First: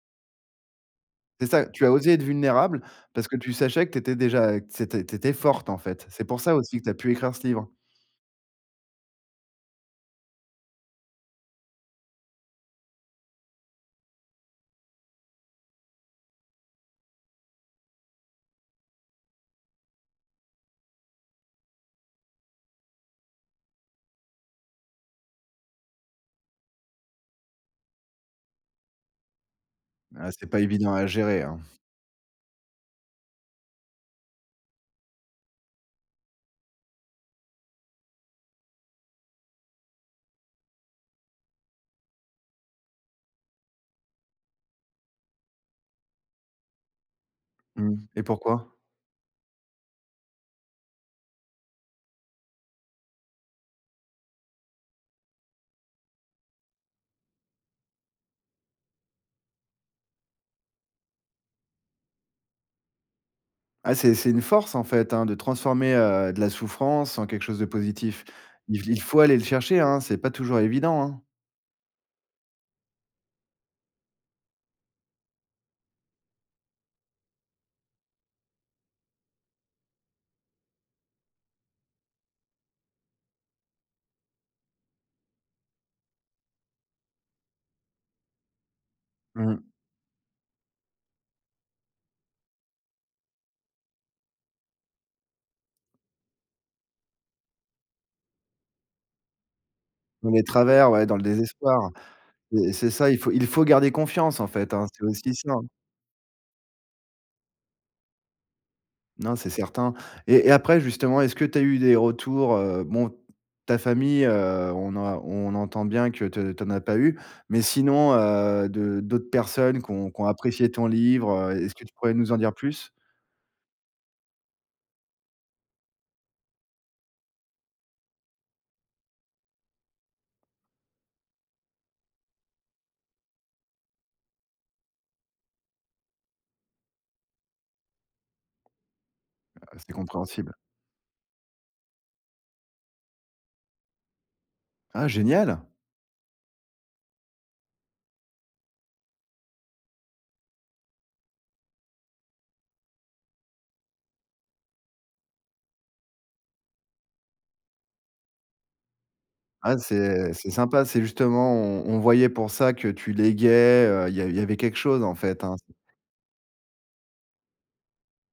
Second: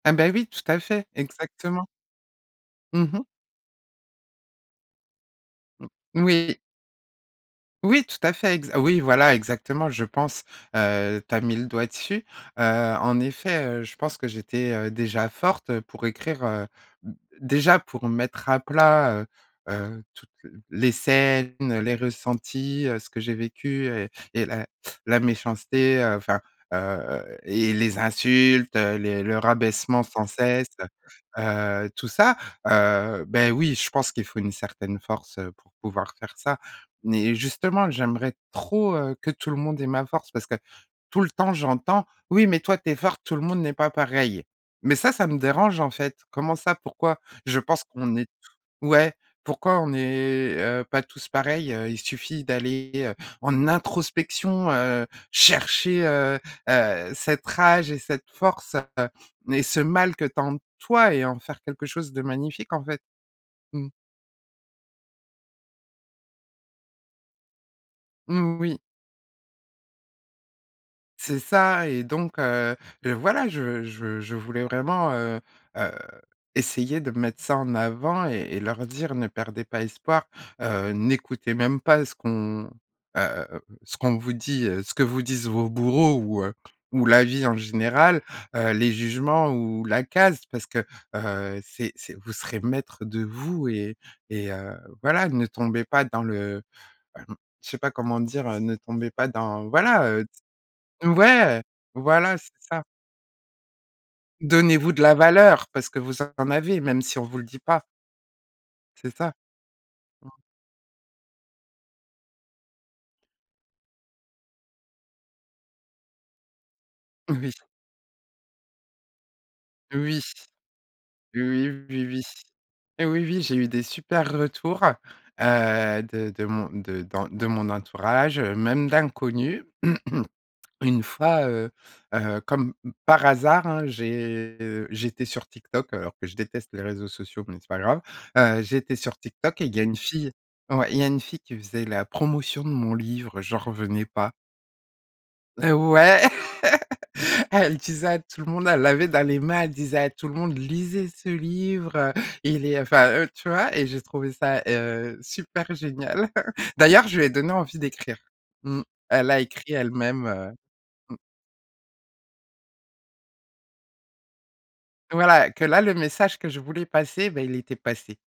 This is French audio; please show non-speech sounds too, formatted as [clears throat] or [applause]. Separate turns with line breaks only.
Ah bah, oui, tout à fait,
C'est ça, tu
exactement.
as osé être vulnérable,
Mmh mh.
parce que tu sachais que tu étais déjà, heu, que c'était tu étais forte, en
Mmh.
fait. C'est pour ça
Oui.
aussi que tu as pu écrire ce livre.
Oui, tout à fait, exa oui voilà exactement je pense, heu, tu as mis le doigt dessus. Heu, en effet, heu, je pense que j'étais, heu, déjà forte, heu, pour écrire, heu, d déjà pour mettre à plat, heu, heu, toutes les scènes, les ressentis, heu, ce que j'ai vécu et et la la méchanceté, heu, enfin, heu et les insultes, heu, les le rabaissement sans
Bah, c'est pas
cesse,
évident à gérer,
heu,
hein.
heu, tout ça. Heu, beh oui, je pense qu'il faut une certaine force, heu, pour pouvoir faire ça. Mais justement, j'aimerais trop, heu, que tout le monde ait ma force parce que tout le temps j'entends: «Oui mais toi tu es forte, tout le monde n'est pas pareil». Mais ça, ça me dérange, en fait. Comment ça? Pourquoi? Je pense
Mmh.
qu'on
Et
est
pourquoi?
to ouais! Pourquoi on n'est, heu, pas tous pareils? Heu, il suffit d'aller, heu, en introspection, heu, chercher, heu, heu, cette rage et cette force et ce mal que tu as en toi et en faire quelque chose de magnifique, en fait. Mmh.
Ah, c'est c'est une force, en fait, hein, de transformer, heu, de la souffrance en quelque chose de positif.
Mmh, oui.
Il il faut aller le chercher, hein, c'est pas toujours évident, hein.
C'est ça et donc, heu, heu, voilà, je je je voulais vraiment, heu, heu, essayer de mettre ça en avant et et leur dire: «Ne perdez pas espoir, heu, n'écoutez même pas ce qu'on, heu, ce qu'on vous dit, heu, ce que vous disent vos bourreaux ou, heu, ou la vie en général, heu, les jugements
Mmh.
ou la case, parce que, heu, c'est c'est vous serez maître de vous et et heu, voilà, ne tombez pas dans le», [clears throat] je sais pas comment le dire? «Heu, ne tombez pas dans» voilà, heu,
Dans les travers, ouais,
c
dans le
ouais!
désespoir.
Voilà, c'est
Mais
ça.
c'est ça, il faut il faut garder confiance, en fait, hein,
Donnez-vous de
c'est
la
aussi ça, hein.
valeur parce que vous en avez, même si on vous le dit pas. C'est ça.
Non, c'est certain.
Mmh.
Et et après justement, est-ce que tu as eu des retours, heu? Bon, ta famille, heu, on a on entend bien que tu tu en as pas eu,
Oui.
mais sinon, heu, de d'autres personnes qui ont qui
Oui!
ont apprécié ton
Oui,
livre. Est-ce que
oui,
pourrais
oui.
nous en dire plus?
Oui, oui, j'ai eu des super retours, heu, de de mon de dans de mon entourage, heu, même d'inconnus. [clears throat] Une fois, heu, heu, comme par hasard, hein, j'ai j'étais sur TikTok, alors que je déteste les réseaux sociaux, mais c'est pas grave. Heu, j'étais sur TikTok
Ah
et il y a
c'est
une fille
compréhensible.
ouais, il y a une fille qui faisait la promotion de mon livre, j'en revenais pas.
Ah génial!
Eh ouais! [laughs] Elle disait à tout le monde elle l'avait dans les mains, elle disait à tout le monde: «Lisez ce livre, heu, il est, heu», enfin, heu, tu vois? Et j'ai trouvé ça, heu, super génial. [chuckles] D'ailleurs je lui ai donné envie d'écrire. Mmh. Elle a écrit
Ah
elle-même,
c'est c'est
heu.
sympa, c'est
Mmh.
justement, on on voyait pour ça que tu léguais, heu, il y il y avait quelque chose, en fait,
Voilà,
hein.
que là le message que je voulais passer, bah il était passé.